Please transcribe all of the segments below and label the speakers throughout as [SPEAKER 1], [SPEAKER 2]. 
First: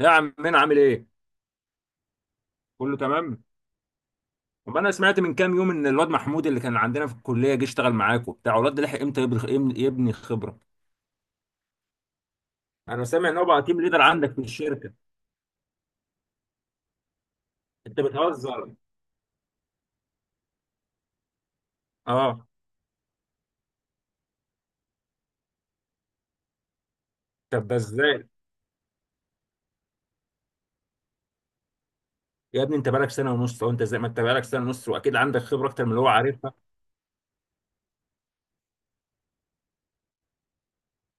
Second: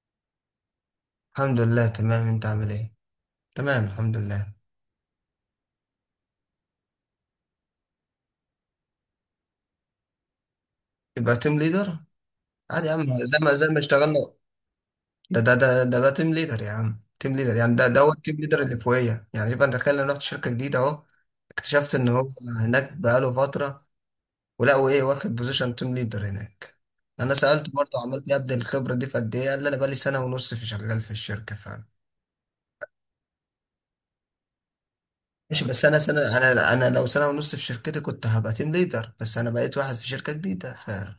[SPEAKER 1] يا عمنا عامل ايه؟
[SPEAKER 2] الحمد لله، تمام. انت عامل ايه؟
[SPEAKER 1] كله تمام؟
[SPEAKER 2] تمام، الحمد لله.
[SPEAKER 1] طب انا سمعت من كام يوم ان الواد محمود اللي كان عندنا في الكليه جه اشتغل معاك وبتاع الواد ده لحق امتى يبني خبره؟
[SPEAKER 2] يبقى تيم ليدر. عادي يا عم،
[SPEAKER 1] انا سامع ان
[SPEAKER 2] زي
[SPEAKER 1] هو
[SPEAKER 2] ما
[SPEAKER 1] بقى
[SPEAKER 2] زي ما
[SPEAKER 1] تيم ليدر
[SPEAKER 2] اشتغلنا.
[SPEAKER 1] عندك في الشركه.
[SPEAKER 2] ده بقى تيم ليدر يا عم، تيم ليدر يعني. ده
[SPEAKER 1] انت
[SPEAKER 2] ده هو التيم ليدر
[SPEAKER 1] بتهزر.
[SPEAKER 2] اللي فوقيه يعني. يبقى انت تخيل، انا رحت شركه جديده اهو. اكتشفت ان هو
[SPEAKER 1] اه.
[SPEAKER 2] هناك بقاله فتره. ولقوا ايه، واخد بوزيشن تيم ليدر هناك. انا
[SPEAKER 1] طب
[SPEAKER 2] سالت
[SPEAKER 1] ده
[SPEAKER 2] برضه، عملت
[SPEAKER 1] ازاي؟
[SPEAKER 2] ايه ابدا، الخبره دي في قد ايه؟ قال لي انا بقالي سنه ونص في، شغال في الشركه فعلا.
[SPEAKER 1] يا ابني انت بقالك سنه ونص وانت زي ما انت بقالك سنه ونص واكيد عندك
[SPEAKER 2] ماشي،
[SPEAKER 1] خبره اكتر
[SPEAKER 2] بس
[SPEAKER 1] من
[SPEAKER 2] انا
[SPEAKER 1] اللي هو
[SPEAKER 2] سنه،
[SPEAKER 1] عارفها.
[SPEAKER 2] انا لو سنه ونص في شركتي كنت هبقى تيم ليدر، بس انا بقيت واحد في شركه جديده فهروح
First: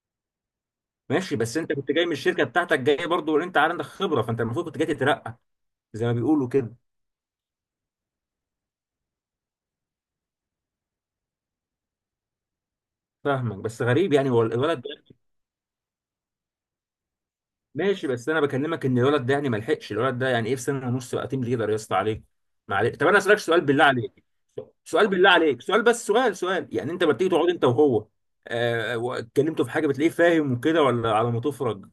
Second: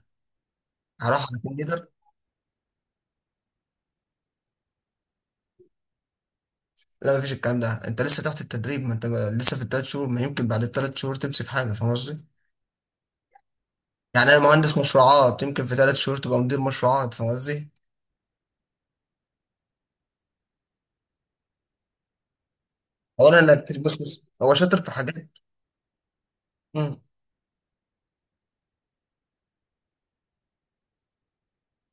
[SPEAKER 2] على
[SPEAKER 1] ماشي
[SPEAKER 2] تيم
[SPEAKER 1] بس انت
[SPEAKER 2] ليدر.
[SPEAKER 1] كنت جاي من الشركه بتاعتك جاي برضه وانت عندك خبره، فانت المفروض كنت جاي تترقى زي ما بيقولوا كده.
[SPEAKER 2] لا، مفيش الكلام ده، انت لسه تحت التدريب، ما انت لسه في الثلاث شهور، ما يمكن بعد الثلاث شهور تمسك حاجه. فاهم قصدي؟
[SPEAKER 1] فاهمك بس غريب يعني
[SPEAKER 2] يعني انا
[SPEAKER 1] هو
[SPEAKER 2] مهندس
[SPEAKER 1] الولد.
[SPEAKER 2] مشروعات، يمكن في ثلاث شهور تبقى مدير مشروعات. فاهم قصدي؟
[SPEAKER 1] ماشي بس انا بكلمك ان الولد ده يعني ما لحقش، الولد ده يعني ايه في سنه ونص بقى تيم ليدر؟ يا اسطى عليك. معلش طب انا اسالك
[SPEAKER 2] اولا
[SPEAKER 1] سؤال
[SPEAKER 2] انك
[SPEAKER 1] بالله
[SPEAKER 2] بص بص،
[SPEAKER 1] عليك،
[SPEAKER 2] هو شاطر في
[SPEAKER 1] سؤال
[SPEAKER 2] حاجات.
[SPEAKER 1] بالله عليك سؤال، بس سؤال، سؤال، يعني
[SPEAKER 2] مم.
[SPEAKER 1] انت لما بتيجي تقعد انت وهو. آه، واتكلمتوا في حاجه بتلاقيه فاهم وكده ولا على ما تفرج؟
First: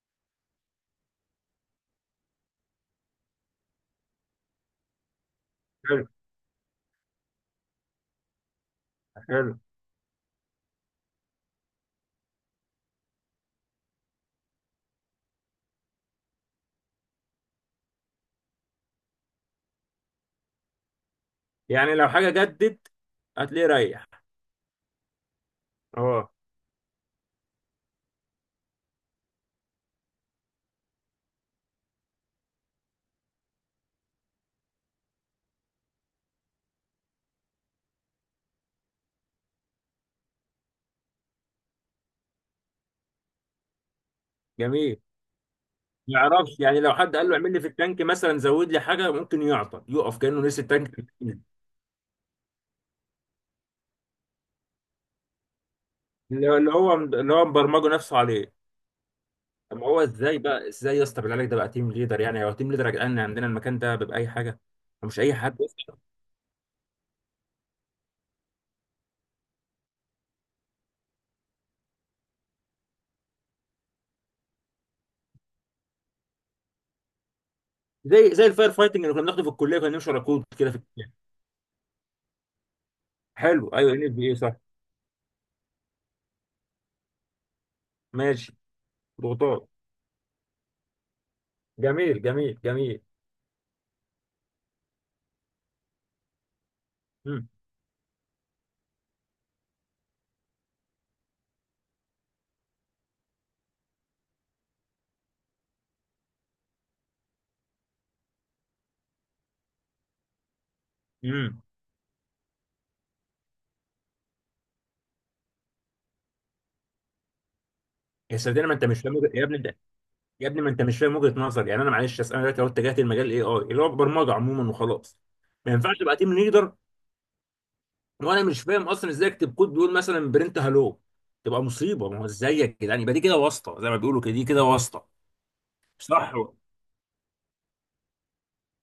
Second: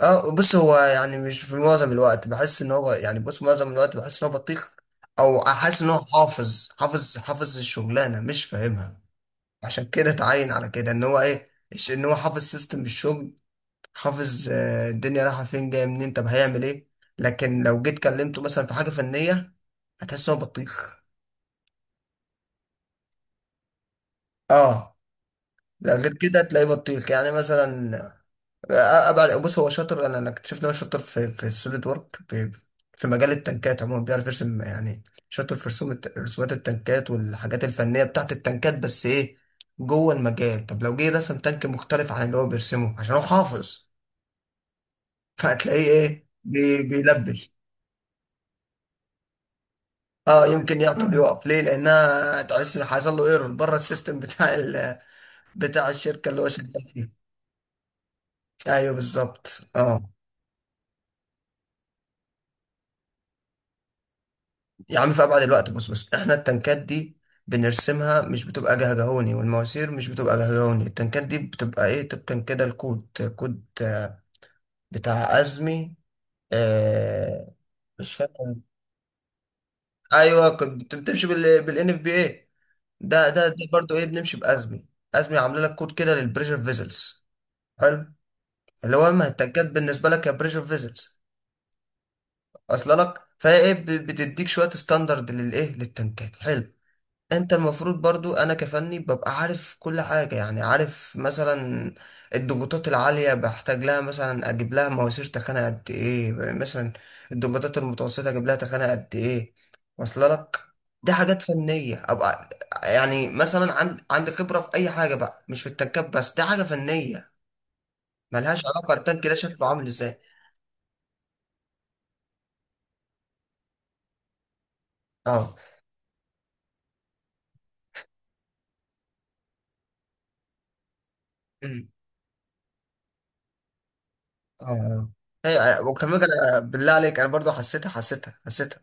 [SPEAKER 2] اه، بص، هو يعني مش في معظم الوقت بحس ان هو يعني، بص، معظم الوقت بحس ان هو بطيخ. او احس ان هو
[SPEAKER 1] حلو.
[SPEAKER 2] حافظ الشغلانه مش فاهمها.
[SPEAKER 1] حلو
[SPEAKER 2] عشان كده اتعين على كده ان هو ايه، ان هو حافظ سيستم الشغل. حافظ، الدنيا رايحة فين جاية منين، طب هيعمل ايه. لكن لو جيت كلمته مثلا في حاجة فنية، هتحس إن هو بطيخ.
[SPEAKER 1] يعني لو حاجه جدت هتلاقيه ريح.
[SPEAKER 2] اه. لو غير
[SPEAKER 1] اه.
[SPEAKER 2] كده هتلاقيه بطيخ يعني مثلا. ابعد بص، هو شاطر، انا اكتشفت ان هو شاطر في في السوليد وورك، في في مجال التنكات عموما، بيعرف يرسم يعني. شاطر في رسومات التنكات والحاجات الفنية بتاعت التنكات، بس ايه، جوه المجال. طب لو جه رسم تانك مختلف عن اللي هو بيرسمه عشان هو حافظ،
[SPEAKER 1] جميل.
[SPEAKER 2] فهتلاقيه
[SPEAKER 1] ما
[SPEAKER 2] ايه،
[SPEAKER 1] يعرفش يعني، لو حد قال له
[SPEAKER 2] بيلبش.
[SPEAKER 1] اعمل لي في التانك مثلا زود لي حاجه ممكن يعطل يقف كانه
[SPEAKER 2] اه
[SPEAKER 1] نسي
[SPEAKER 2] يمكن
[SPEAKER 1] التانك.
[SPEAKER 2] يعطل يقف، ليه، لانها تحس إن حصل له ايرور بره السيستم بتاع ال بتاع الشركه اللي
[SPEAKER 1] اللي
[SPEAKER 2] هو
[SPEAKER 1] هو اللي
[SPEAKER 2] شغال
[SPEAKER 1] هو
[SPEAKER 2] فيها.
[SPEAKER 1] اللي هو مبرمجه نفسه عليه.
[SPEAKER 2] ايوه بالظبط،
[SPEAKER 1] طب ما هو
[SPEAKER 2] اه.
[SPEAKER 1] ازاي بقى، ازاي يا اسطى بالله عليك ده بقى تيم ليدر؟ يعني هو تيم ليدر يا جدعان؟ عندنا المكان ده بيبقى اي حاجه.
[SPEAKER 2] يا عم،
[SPEAKER 1] مش
[SPEAKER 2] في
[SPEAKER 1] اي
[SPEAKER 2] ابعد
[SPEAKER 1] حد يا
[SPEAKER 2] الوقت، بص
[SPEAKER 1] اسطى.
[SPEAKER 2] بص احنا التنكات دي بنرسمها، مش بتبقى جهجهوني، والمواسير مش بتبقى جهجهوني. التنكات دي بتبقى ايه، طبقا كده، الكود. كود آه، بتاع ازمي. آه مش
[SPEAKER 1] زي
[SPEAKER 2] فاكر.
[SPEAKER 1] الفاير فايتنج اللي كنا بناخده في الكليه، كنا نمشي ورا كود
[SPEAKER 2] ايوه
[SPEAKER 1] كده في
[SPEAKER 2] كنت
[SPEAKER 1] الكليه.
[SPEAKER 2] بتمشي بالان اف بي اي. ده
[SPEAKER 1] حلو، ايوه،
[SPEAKER 2] برضه ايه،
[SPEAKER 1] ان بي اي
[SPEAKER 2] بنمشي
[SPEAKER 1] صح.
[SPEAKER 2] بازمي. ازمي عامله لك كود كده للبريشر فيزلز،
[SPEAKER 1] ماشي.
[SPEAKER 2] اللي هو
[SPEAKER 1] ضغوطات.
[SPEAKER 2] المهتجات بالنسبه لك يا بريشر فيزلز.
[SPEAKER 1] جميل جميل
[SPEAKER 2] اصل
[SPEAKER 1] جميل.
[SPEAKER 2] لك، فهي ايه، بتديك شويه ستاندرد للايه للتنكات. حلو.
[SPEAKER 1] امم
[SPEAKER 2] انت المفروض برضو، انا كفني ببقى عارف كل حاجه يعني، عارف مثلا الضغوطات العاليه بحتاج لها مثلا اجيب لها مواسير تخانه قد ايه، مثلا الضغوطات المتوسطه اجيب لها تخانه قد ايه. واصل لك. دي حاجات
[SPEAKER 1] امم
[SPEAKER 2] فنيه ابقى. يعني مثلا عندي خبره في اي حاجه بقى، مش في التنكات بس. دي حاجه فنيه،
[SPEAKER 1] يا
[SPEAKER 2] ملهاش
[SPEAKER 1] سيدنا ما انت
[SPEAKER 2] علاقه
[SPEAKER 1] مش فاهم
[SPEAKER 2] التانك
[SPEAKER 1] وجهة-
[SPEAKER 2] ده
[SPEAKER 1] يا ابني
[SPEAKER 2] شكله
[SPEAKER 1] ده.
[SPEAKER 2] عامل ازاي.
[SPEAKER 1] يا ابني ما انت مش فاهم وجهه نظر، يعني انا معلش أصل انا دلوقتي لو اتجهت لمجال الاي اي اللي هو برمجه عموما وخلاص،
[SPEAKER 2] اه.
[SPEAKER 1] ما ينفعش تبقى تيم ليدر. وانا مش فاهم اصلا ازاي اكتب كود بيقول مثلا برنت هالو. تبقى
[SPEAKER 2] مم.
[SPEAKER 1] مصيبه. ما هو ازاي يا جدعان؟ يبقى دي كده واسطه زي ما بيقولوا كده، دي كده
[SPEAKER 2] اه،
[SPEAKER 1] واسطه.
[SPEAKER 2] آه. ايوه، أيوة. وكمان
[SPEAKER 1] صح.
[SPEAKER 2] بالله عليك انا برضو حسيتها حسيتها حسيتها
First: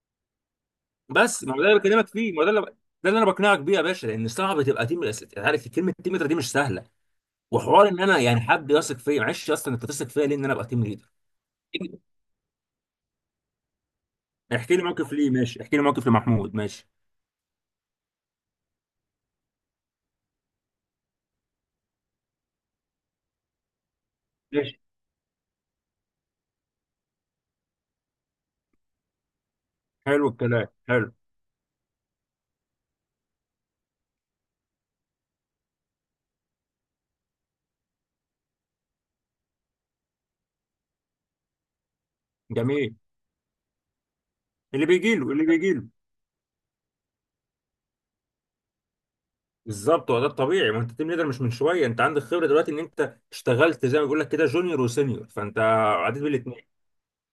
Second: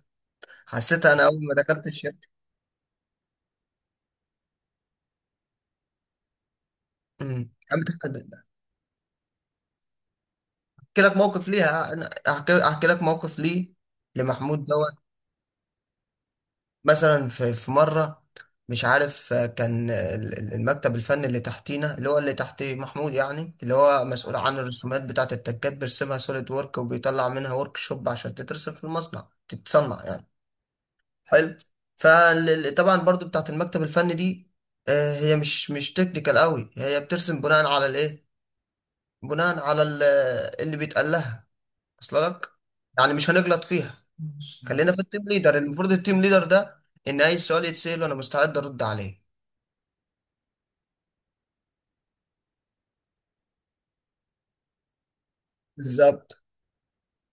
[SPEAKER 2] حسيتها انا
[SPEAKER 1] بس
[SPEAKER 2] اول
[SPEAKER 1] ما
[SPEAKER 2] ما
[SPEAKER 1] هو ده اللي
[SPEAKER 2] دخلت
[SPEAKER 1] بكلمك
[SPEAKER 2] الشركه.
[SPEAKER 1] فيه، ما هو ده اللي انا بقنعك بيه يا باشا، لان صعب تبقى تيم الاساسي. عارف كلمه تيم ليدر دي مش سهله.
[SPEAKER 2] عم
[SPEAKER 1] وحوار ان انا
[SPEAKER 2] بتحدد.
[SPEAKER 1] يعني حد يثق فيا، معلش اصلا انت تثق فيا ليه ان انا ابقى تيم
[SPEAKER 2] احكي
[SPEAKER 1] ليدر؟
[SPEAKER 2] لك موقف ليها، انا احكي لك موقف ليه لمحمود
[SPEAKER 1] احكي لي
[SPEAKER 2] دوت.
[SPEAKER 1] موقف ليه. ماشي. احكي لي موقف لمحمود. ماشي.
[SPEAKER 2] مثلا في مره مش عارف. كان المكتب الفني اللي تحتينا اللي هو اللي تحت محمود يعني، اللي هو مسؤول عن
[SPEAKER 1] ماشي.
[SPEAKER 2] الرسومات بتاعه التكات، بيرسمها سوليد وورك وبيطلع منها ورك شوب عشان تترسم في المصنع، تتصنع يعني.
[SPEAKER 1] حلو الكلام. حلو.
[SPEAKER 2] حلو. فطبعا برضو بتاعت المكتب الفني دي، هي مش تكنيكال قوي. هي بترسم بناء على الايه، بناء على ال- اللي بيتقال لها. اصل لك،
[SPEAKER 1] جميل.
[SPEAKER 2] يعني مش هنغلط فيها.
[SPEAKER 1] اللي
[SPEAKER 2] خلينا في
[SPEAKER 1] بيجي
[SPEAKER 2] التيم
[SPEAKER 1] له اللي
[SPEAKER 2] ليدر.
[SPEAKER 1] بيجي له.
[SPEAKER 2] المفروض التيم ليدر ده ان اي سؤال يتسال وانا مستعد ارد عليه.
[SPEAKER 1] بالظبط، هو ده الطبيعي. ما انت تيم ليدر مش من شويه، انت عندك خبره دلوقتي، ان انت اشتغلت زي ما بيقول لك كده جونيور وسينيور، فانت عديت
[SPEAKER 2] بالظبط.
[SPEAKER 1] بالاثنين.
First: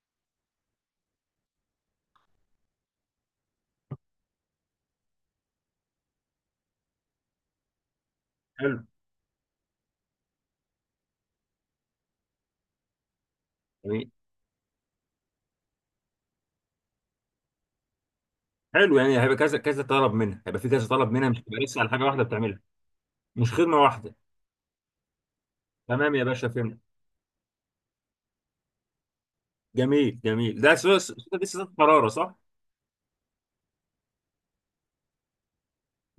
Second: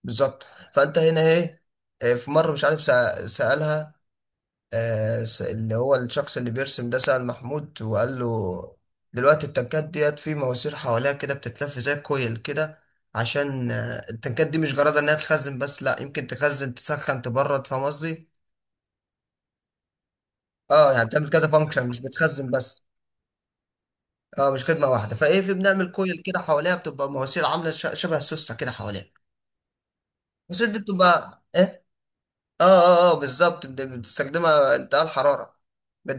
[SPEAKER 2] بالظبط. فانت هنا ايه. في مره مش عارف، سالها. اللي هو الشخص اللي بيرسم ده سأل محمود وقال له،
[SPEAKER 1] حلو
[SPEAKER 2] دلوقتي التنكات ديت في مواسير حواليها كده بتتلف زي كويل كده. عشان
[SPEAKER 1] يعني
[SPEAKER 2] التنكات دي مش جرادة انها تخزن بس، لا، يمكن تخزن تسخن تبرد. فاهم قصدي؟
[SPEAKER 1] حلو يعني هيبقى كذا كذا طلب منها، هيبقى في كذا
[SPEAKER 2] اه، يعني
[SPEAKER 1] طلب منها،
[SPEAKER 2] بتعمل
[SPEAKER 1] مش
[SPEAKER 2] كذا
[SPEAKER 1] هتبقى لسه
[SPEAKER 2] فانكشن،
[SPEAKER 1] على
[SPEAKER 2] مش
[SPEAKER 1] حاجه واحده
[SPEAKER 2] بتخزن
[SPEAKER 1] بتعملها.
[SPEAKER 2] بس.
[SPEAKER 1] مش خدمه واحده.
[SPEAKER 2] اه مش خدمة واحدة. فايه في بنعمل
[SPEAKER 1] تمام
[SPEAKER 2] كويل
[SPEAKER 1] يا
[SPEAKER 2] كده
[SPEAKER 1] باشا،
[SPEAKER 2] حواليها،
[SPEAKER 1] فهمت.
[SPEAKER 2] بتبقى مواسير عاملة شبه السوستة كده حواليها.
[SPEAKER 1] جميل جميل،
[SPEAKER 2] المواسير
[SPEAKER 1] ده
[SPEAKER 2] دي بتبقى
[SPEAKER 1] دي سوسه
[SPEAKER 2] ايه؟
[SPEAKER 1] حراره، صح؟
[SPEAKER 2] اه بالظبط، بتستخدمها انتقال حرارة،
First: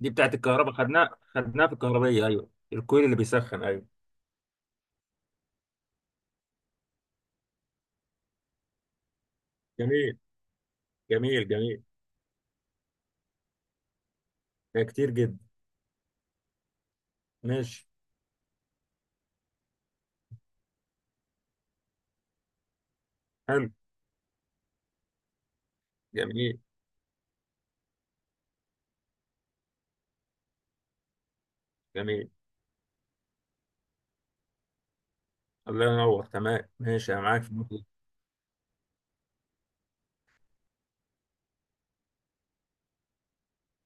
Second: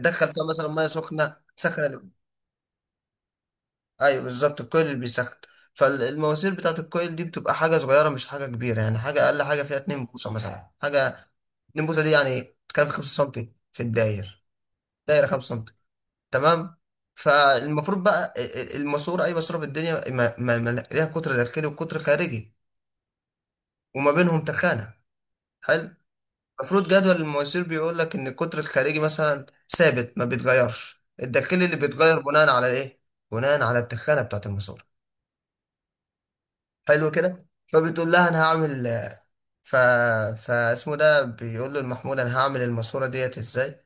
[SPEAKER 1] دي بتاعت
[SPEAKER 2] فيها مثلا
[SPEAKER 1] الكهرباء،
[SPEAKER 2] ميه
[SPEAKER 1] خدناها
[SPEAKER 2] سخنة
[SPEAKER 1] خدناها في
[SPEAKER 2] تسخن.
[SPEAKER 1] الكهربيه، ايوه، الكويل اللي بيسخن، ايوه.
[SPEAKER 2] ايوه بالظبط، الكويل اللي بيسخن. فالمواسير بتاعت الكويل دي بتبقى حاجه صغيره، مش حاجه كبيره، يعني حاجه اقل حاجه فيها 2
[SPEAKER 1] جميل
[SPEAKER 2] بوصه مثلا، حاجه
[SPEAKER 1] جميل جميل.
[SPEAKER 2] 2 بوصه دي يعني، بتتكلم في 5 سم في الداير.
[SPEAKER 1] ده كتير
[SPEAKER 2] دايره
[SPEAKER 1] جدا.
[SPEAKER 2] 5 سم. تمام.
[SPEAKER 1] ماشي.
[SPEAKER 2] فالمفروض بقى الماسوره، اي ماسوره في الدنيا، ما ليها قطر داخلي وقطر خارجي،
[SPEAKER 1] حلو.
[SPEAKER 2] وما بينهم تخانه. حلو.
[SPEAKER 1] جميل
[SPEAKER 2] المفروض جدول المواسير بيقول لك ان القطر الخارجي مثلا ثابت ما بيتغيرش، الداخلي اللي بيتغير
[SPEAKER 1] جميل.
[SPEAKER 2] بناء على ايه، بناء على التخانه بتاعت الماسوره.
[SPEAKER 1] الله ينور. تمام
[SPEAKER 2] حلو
[SPEAKER 1] ماشي انا
[SPEAKER 2] كده.
[SPEAKER 1] معاك.
[SPEAKER 2] فبتقول لها انا هعمل ف فاسمه ده، بيقول له المحمود، انا هعمل الماسوره ديت ازاي،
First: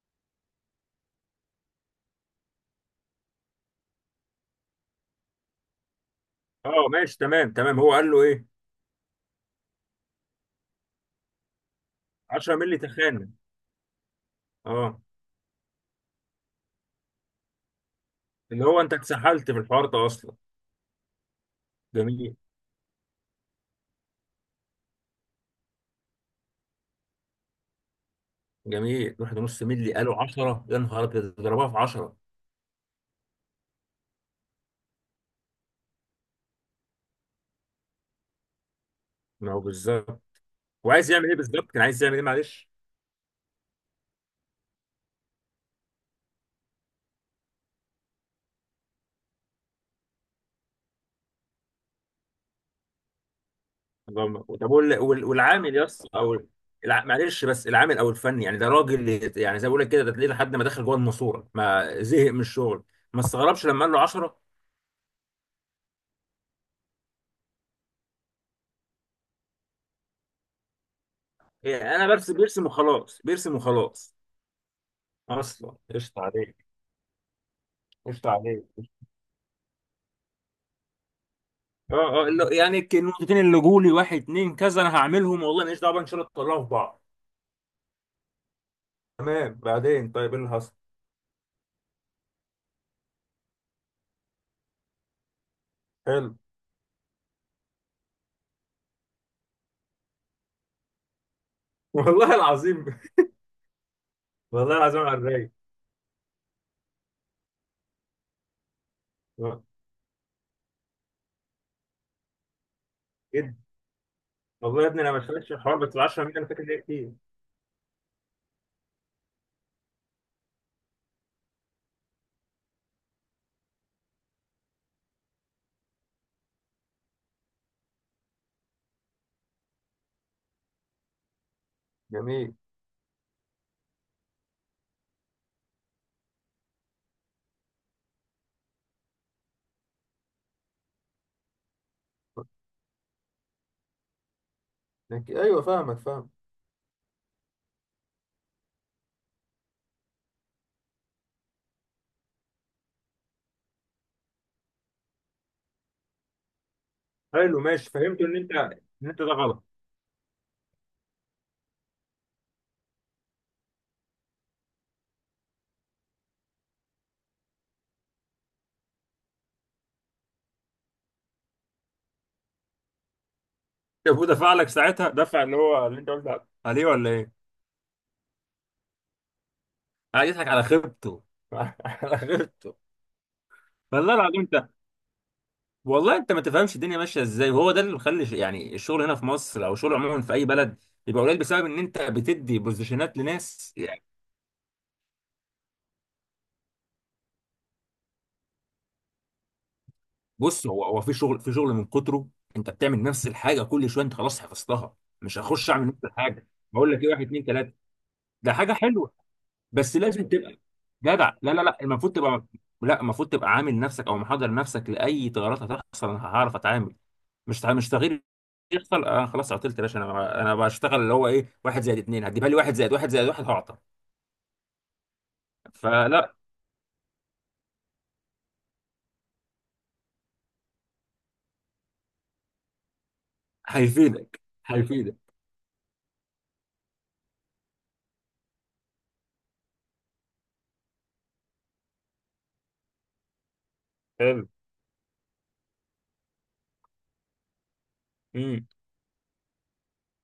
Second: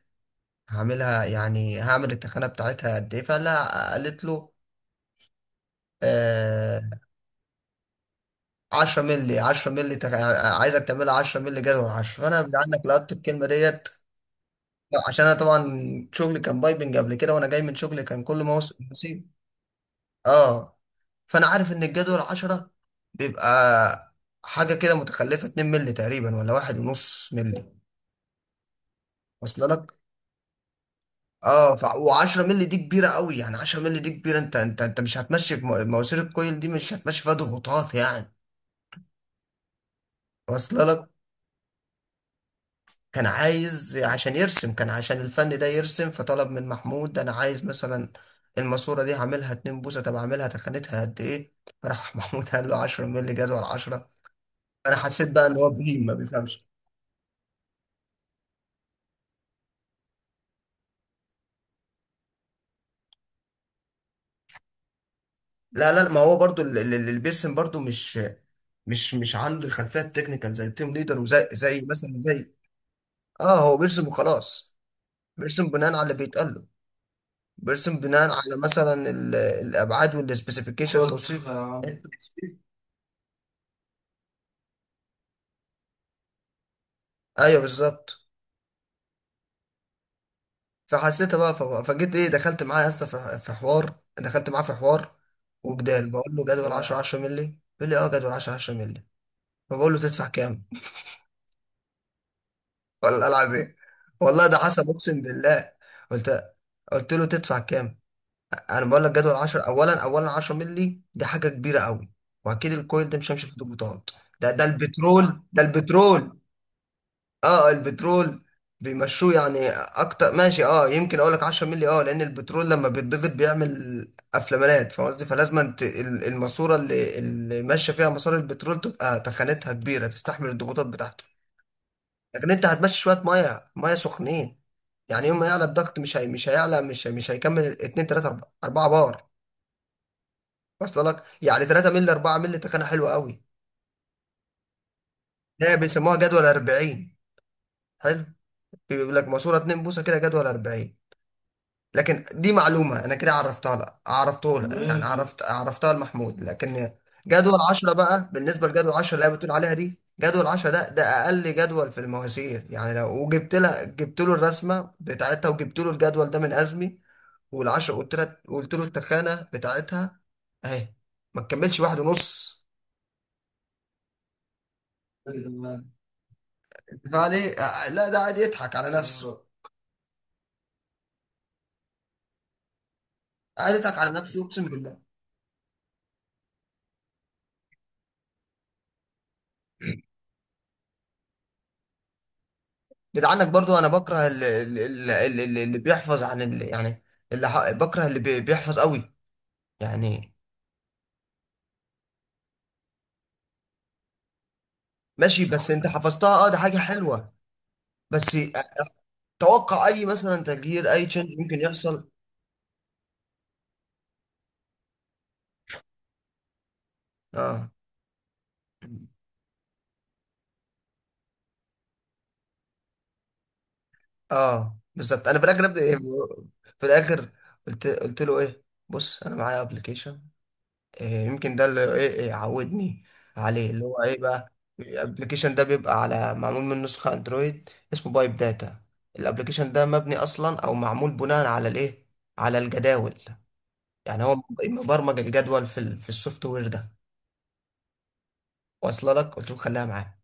[SPEAKER 2] هعملها يعني هعمل التخانه بتاعتها قد ايه. فقال لها، قالت له، آه
[SPEAKER 1] اه ماشي تمام تمام، هو قال له ايه؟
[SPEAKER 2] 10 مللي، 10 مللي عايزك تعملها 10 مللي، جدول 10. فانا
[SPEAKER 1] 10 مللي
[SPEAKER 2] عنك لقطت
[SPEAKER 1] تخانه.
[SPEAKER 2] الكلمه ديت،
[SPEAKER 1] اه.
[SPEAKER 2] عشان انا طبعا شغلي كان بايبنج قبل كده، وانا جاي من شغلي كان كل ما
[SPEAKER 1] اللي
[SPEAKER 2] اوصل
[SPEAKER 1] هو انت
[SPEAKER 2] نسيب.
[SPEAKER 1] اتسحلت في الحوار ده اصلا.
[SPEAKER 2] اه، فانا عارف ان الجدول
[SPEAKER 1] جميل.
[SPEAKER 2] 10 بيبقى حاجه كده متخلفه 2 مللي تقريبا، ولا واحد ونص مللي.
[SPEAKER 1] جميل واحد ونص
[SPEAKER 2] وصل
[SPEAKER 1] مللي
[SPEAKER 2] لك.
[SPEAKER 1] قالوا 10، يا نهار ابيض، ضربها
[SPEAKER 2] اه،
[SPEAKER 1] في 10.
[SPEAKER 2] و10 مللي دي كبيره قوي يعني، 10 مللي دي كبيره، انت مش هتمشي في مواسير، الكويل دي مش هتمشي فيها ضغوطات يعني.
[SPEAKER 1] ما هو بالظبط.
[SPEAKER 2] وصل لك.
[SPEAKER 1] وعايز يعمل ايه بالظبط؟ كان عايز يعمل ايه معلش؟
[SPEAKER 2] كان عايز عشان يرسم، كان عشان الفن ده يرسم، فطلب من محمود، انا عايز مثلا الماسوره دي هعملها 2 بوصه، طب اعملها تخانتها قد ايه. راح محمود قال له 10 مللي جدول 10.
[SPEAKER 1] طب
[SPEAKER 2] انا حسيت بقى ان هو
[SPEAKER 1] والعامل يا
[SPEAKER 2] بهيم
[SPEAKER 1] اسطى،
[SPEAKER 2] ما
[SPEAKER 1] او
[SPEAKER 2] بيفهمش.
[SPEAKER 1] معلش، بس العامل او الفني يعني ده راجل، يعني زي ما بقول لك كده ده تلاقيه لحد ما دخل جوه الماسوره ما زهق من الشغل. ما استغربش لما قال له 10.
[SPEAKER 2] لا لا، ما هو برضو اللي بيرسم برضو مش عنده الخلفيه التكنيكال زي التيم ليدر، وزي
[SPEAKER 1] إيه، انا
[SPEAKER 2] مثلا
[SPEAKER 1] برسم،
[SPEAKER 2] زي،
[SPEAKER 1] بيرسم وخلاص، بيرسم
[SPEAKER 2] اه هو بيرسم
[SPEAKER 1] وخلاص.
[SPEAKER 2] وخلاص. بيرسم
[SPEAKER 1] اصلا
[SPEAKER 2] بناء على اللي
[SPEAKER 1] قشطه
[SPEAKER 2] بيتقال له.
[SPEAKER 1] عليك.
[SPEAKER 2] بيرسم بناء
[SPEAKER 1] قشطه
[SPEAKER 2] على
[SPEAKER 1] عليك.
[SPEAKER 2] مثلا الابعاد والسبيسيفيكيشن، الخطف توصيف،
[SPEAKER 1] اه. اه.
[SPEAKER 2] التوصيف.
[SPEAKER 1] النقطتين اللي جولي واحد اتنين كذا انا هعملهم، والله ماليش دعوه بقى، ان شاء الله تطلعوا في بعض.
[SPEAKER 2] ايوه بالظبط.
[SPEAKER 1] تمام، بعدين طيب ايه اللي حصل؟
[SPEAKER 2] فحسيت بقى، فجيت ايه، دخلت معاه يا اسطى في حوار، دخلت معاه في حوار وجدال. بقول
[SPEAKER 1] حلو.
[SPEAKER 2] له جدول 10، 10 مللي. بيقول لي اه جدول 10، 10 مللي. فبقول له تدفع كام.
[SPEAKER 1] والله العظيم.
[SPEAKER 2] والله العظيم. والله ده
[SPEAKER 1] والله
[SPEAKER 2] حسب،
[SPEAKER 1] العظيم على
[SPEAKER 2] اقسم
[SPEAKER 1] الرايق.
[SPEAKER 2] بالله. قلت قلت له تدفع كام. انا بقول لك جدول 10،
[SPEAKER 1] آه،
[SPEAKER 2] اولا 10 مللي دي حاجه كبيره قوي، واكيد الكويل ده مش هيمشي
[SPEAKER 1] جدا.
[SPEAKER 2] في ضغوطات. ده
[SPEAKER 1] والله يا ابني انا ما
[SPEAKER 2] البترول،
[SPEAKER 1] دخلتش
[SPEAKER 2] ده
[SPEAKER 1] الحوار بس 10 مليون
[SPEAKER 2] البترول.
[SPEAKER 1] انا فاكر ان هي كتير.
[SPEAKER 2] اه، البترول بيمشوه يعني اكتر ماشي، اه يمكن اقول لك 10 مللي، اه لان البترول لما بيتضغط بيعمل افلامات. فاهم قصدي. فلازم انت الماسوره اللي ماشيه فيها مسار البترول تبقى تخانتها كبيره تستحمل الضغوطات بتاعته. لكن
[SPEAKER 1] جميل.
[SPEAKER 2] انت هتمشي شويه ميه ميه سخنين، يعني يوم ما يعلى الضغط، مش هي، مش هيعلى، مش هيكمل 2 3 4 بار. اصل لك. يعني 3 مللي، 4 مللي تخانه حلوه قوي،
[SPEAKER 1] ايوه
[SPEAKER 2] ده
[SPEAKER 1] فاهمك،
[SPEAKER 2] بيسموها
[SPEAKER 1] فاهم.
[SPEAKER 2] جدول 40. حلو. بيقول لك ماسوره 2 بوصه كده جدول 40. لكن دي معلومه انا كده عرفتها لك، عرفته لك يعني ماشي، عرفتها لمحمود، لكن جدول
[SPEAKER 1] حلو، ماشي،
[SPEAKER 2] 10
[SPEAKER 1] فهمت
[SPEAKER 2] بقى،
[SPEAKER 1] ان انت
[SPEAKER 2] بالنسبه لجدول
[SPEAKER 1] ان
[SPEAKER 2] 10
[SPEAKER 1] انت ده
[SPEAKER 2] اللي هي بتقول
[SPEAKER 1] غلط.
[SPEAKER 2] عليها دي، جدول 10، ده اقل جدول في المواسير. يعني لو وجبت لها جبت له الرسمه بتاعتها وجبت له الجدول ده من ازمي. وال10 قلت له التخانه بتاعتها اهي ما تكملش واحد ونص.
[SPEAKER 1] طب ودفع لك ساعتها دفع اللي هو اللي انت قلت عليه ولا ايه؟
[SPEAKER 2] فعليه، لا ده قاعد يضحك على نفسه.
[SPEAKER 1] قاعد يضحك على خيبته. على خيبته.
[SPEAKER 2] قاعد يضحك على
[SPEAKER 1] والله
[SPEAKER 2] نفسه،
[SPEAKER 1] العظيم.
[SPEAKER 2] اقسم بالله.
[SPEAKER 1] والله انت ما تفهمش الدنيا ماشيه ازاي، وهو ده اللي مخلي يعني الشغل هنا في مصر، او الشغل عموما في اي بلد بيبقى قليل، بسبب ان انت بتدي بوزيشنات
[SPEAKER 2] جدعنك
[SPEAKER 1] لناس
[SPEAKER 2] برضو، انا
[SPEAKER 1] يعني.
[SPEAKER 2] بكره اللي بيحفظ عن اللي يعني، بكره بيحفظ قوي يعني.
[SPEAKER 1] بص، هو في شغل من كتره انت بتعمل نفس الحاجه كل شويه، انت خلاص حفظتها. مش
[SPEAKER 2] ماشي،
[SPEAKER 1] هخش
[SPEAKER 2] بس
[SPEAKER 1] اعمل
[SPEAKER 2] انت
[SPEAKER 1] نفس
[SPEAKER 2] حفظتها،
[SPEAKER 1] الحاجه،
[SPEAKER 2] اه ده حاجة
[SPEAKER 1] بقول لك ايه واحد
[SPEAKER 2] حلوة،
[SPEAKER 1] اتنين تلاته.
[SPEAKER 2] بس،
[SPEAKER 1] ده حاجه حلوه.
[SPEAKER 2] توقع
[SPEAKER 1] بس
[SPEAKER 2] اي
[SPEAKER 1] لازم
[SPEAKER 2] مثلا
[SPEAKER 1] تبقى
[SPEAKER 2] تغيير، اي تشنج
[SPEAKER 1] جدع. لا
[SPEAKER 2] ممكن
[SPEAKER 1] لا لا،
[SPEAKER 2] يحصل.
[SPEAKER 1] المفروض تبقى، لا، المفروض تبقى عامل نفسك او محضر نفسك لاي تغيرات هتحصل، انا هعرف اتعامل. مش
[SPEAKER 2] اه،
[SPEAKER 1] مش تغيير يحصل انا خلاص عطلت يا باشا، انا بشتغل اللي هو ايه، واحد زائد اتنين هتجيبها لي واحد زائد واحد زائد واحد، هعطل.
[SPEAKER 2] اه بالظبط. انا في الاخر ابدا إيه؟
[SPEAKER 1] فلا.
[SPEAKER 2] في الاخر قلت له ايه، بص انا معايا ابلكيشن، إيه، يمكن ده اللي ايه، إيه عودني عليه، اللي هو ايه
[SPEAKER 1] هيفيدك.
[SPEAKER 2] بقى.
[SPEAKER 1] هيفيدك.
[SPEAKER 2] الابلكيشن ده بيبقى على، معمول من نسخة اندرويد، اسمه بايب داتا. الابلكيشن ده مبني اصلا او معمول بناء على الايه، على الجداول. يعني هو
[SPEAKER 1] حلو.
[SPEAKER 2] مبرمج الجدول في في السوفت وير ده.
[SPEAKER 1] امم.
[SPEAKER 2] واصله لك. قلت له خليها معاه.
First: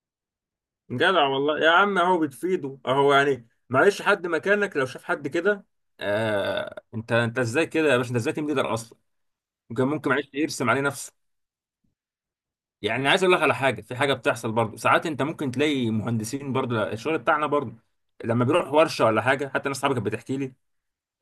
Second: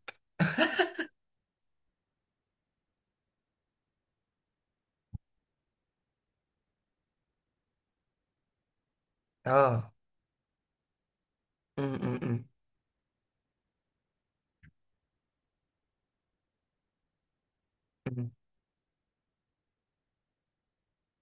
[SPEAKER 1] جدع والله يا عم، اهو بتفيده، اهو يعني معلش حد مكانك لو شاف حد كده. آه، انت ازاي كده يا باشا؟ انت ازاي تيم ليدر اصلا؟ وكان
[SPEAKER 2] اه.
[SPEAKER 1] ممكن معلش يرسم عليه نفسه.
[SPEAKER 2] م- م- م-
[SPEAKER 1] يعني عايز اقول لك على حاجه، في حاجه بتحصل برضه ساعات، انت ممكن تلاقي مهندسين برضه، الشغل بتاعنا برضه
[SPEAKER 2] م.
[SPEAKER 1] لما بيروح ورشه ولا حاجه، حتى ناس صحابي كانت بتحكي لي.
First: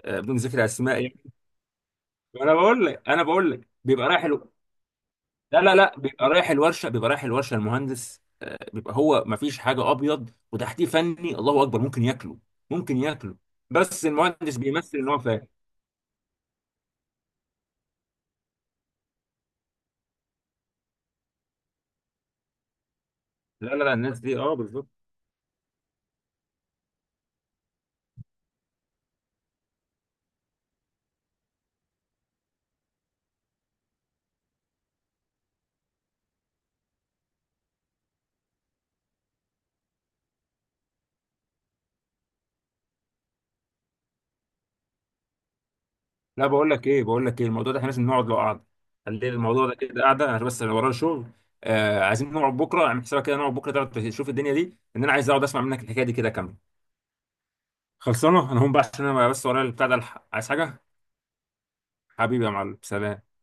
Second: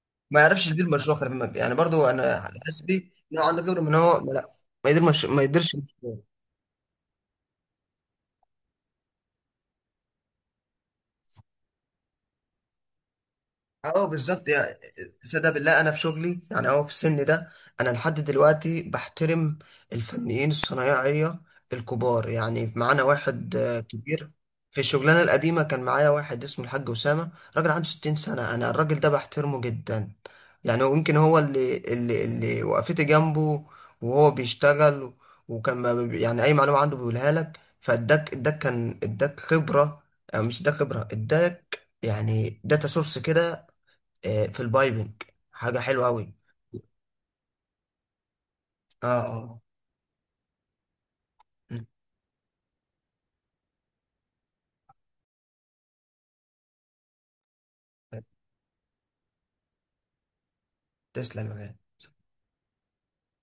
[SPEAKER 1] آه، بدون
[SPEAKER 2] ما
[SPEAKER 1] ذكر
[SPEAKER 2] يعرفش يدير
[SPEAKER 1] اسماء.
[SPEAKER 2] مشروع، خلي بالك يعني برضو، انا
[SPEAKER 1] انا
[SPEAKER 2] على
[SPEAKER 1] بقول لك
[SPEAKER 2] حسبي
[SPEAKER 1] انا
[SPEAKER 2] إن هو
[SPEAKER 1] بقول
[SPEAKER 2] عنده
[SPEAKER 1] لك
[SPEAKER 2] خبره، من
[SPEAKER 1] بيبقى رايح
[SPEAKER 2] هو؟ لا، ما
[SPEAKER 1] لا لا
[SPEAKER 2] يديرش.
[SPEAKER 1] لا، بيبقى رايح الورشه، بيبقى رايح الورشه المهندس. آه، بيبقى هو، ما فيش حاجه، ابيض وتحتيه فني، الله اكبر، ممكن ياكله. ممكن ياكله.
[SPEAKER 2] اه
[SPEAKER 1] بس
[SPEAKER 2] بالظبط،
[SPEAKER 1] المهندس
[SPEAKER 2] يعني
[SPEAKER 1] بيمثل ان هو فاهم.
[SPEAKER 2] صدق بالله، انا في شغلي يعني، اه في السن ده انا لحد دلوقتي بحترم الفنيين الصنايعيه الكبار. يعني معانا واحد،
[SPEAKER 1] لا لا لا، الناس
[SPEAKER 2] كبير،
[SPEAKER 1] دي اه
[SPEAKER 2] في
[SPEAKER 1] بالظبط.
[SPEAKER 2] الشغلانه القديمه كان معايا واحد اسمه الحاج اسامه. راجل عنده 60 سنه، انا الراجل ده بحترمه جدا. يعني هو يمكن هو اللي وقفت جنبه وهو بيشتغل. وكان ما بي- يعني اي معلومه عنده بيقولها لك، فاداك اداك، كان اداك خبره، أو مش اداك خبره، اداك يعني داتا سورس كده، في البايبنج. حاجة حلوة أوي.
[SPEAKER 1] لا، بقول لك ايه الموضوع ده احنا لازم نقعد له قعده.
[SPEAKER 2] اه
[SPEAKER 1] خلي
[SPEAKER 2] اه
[SPEAKER 1] الموضوع ده كده قاعده، انا بس انا ورايا شغل.
[SPEAKER 2] م.
[SPEAKER 1] آه، عايزين نقعد بكره، اعمل حسابك كده، نقعد بكره تقعد تشوف الدنيا دي، ان انا عايز اقعد اسمع منك الحكايه دي كده كامله. خلصانه. انا هقوم بقى عشان انا بس ورايا البتاع ده، الحق عايز حاجه.
[SPEAKER 2] تسلم يا غالي.
[SPEAKER 1] حبيبي يا معلم، سلام.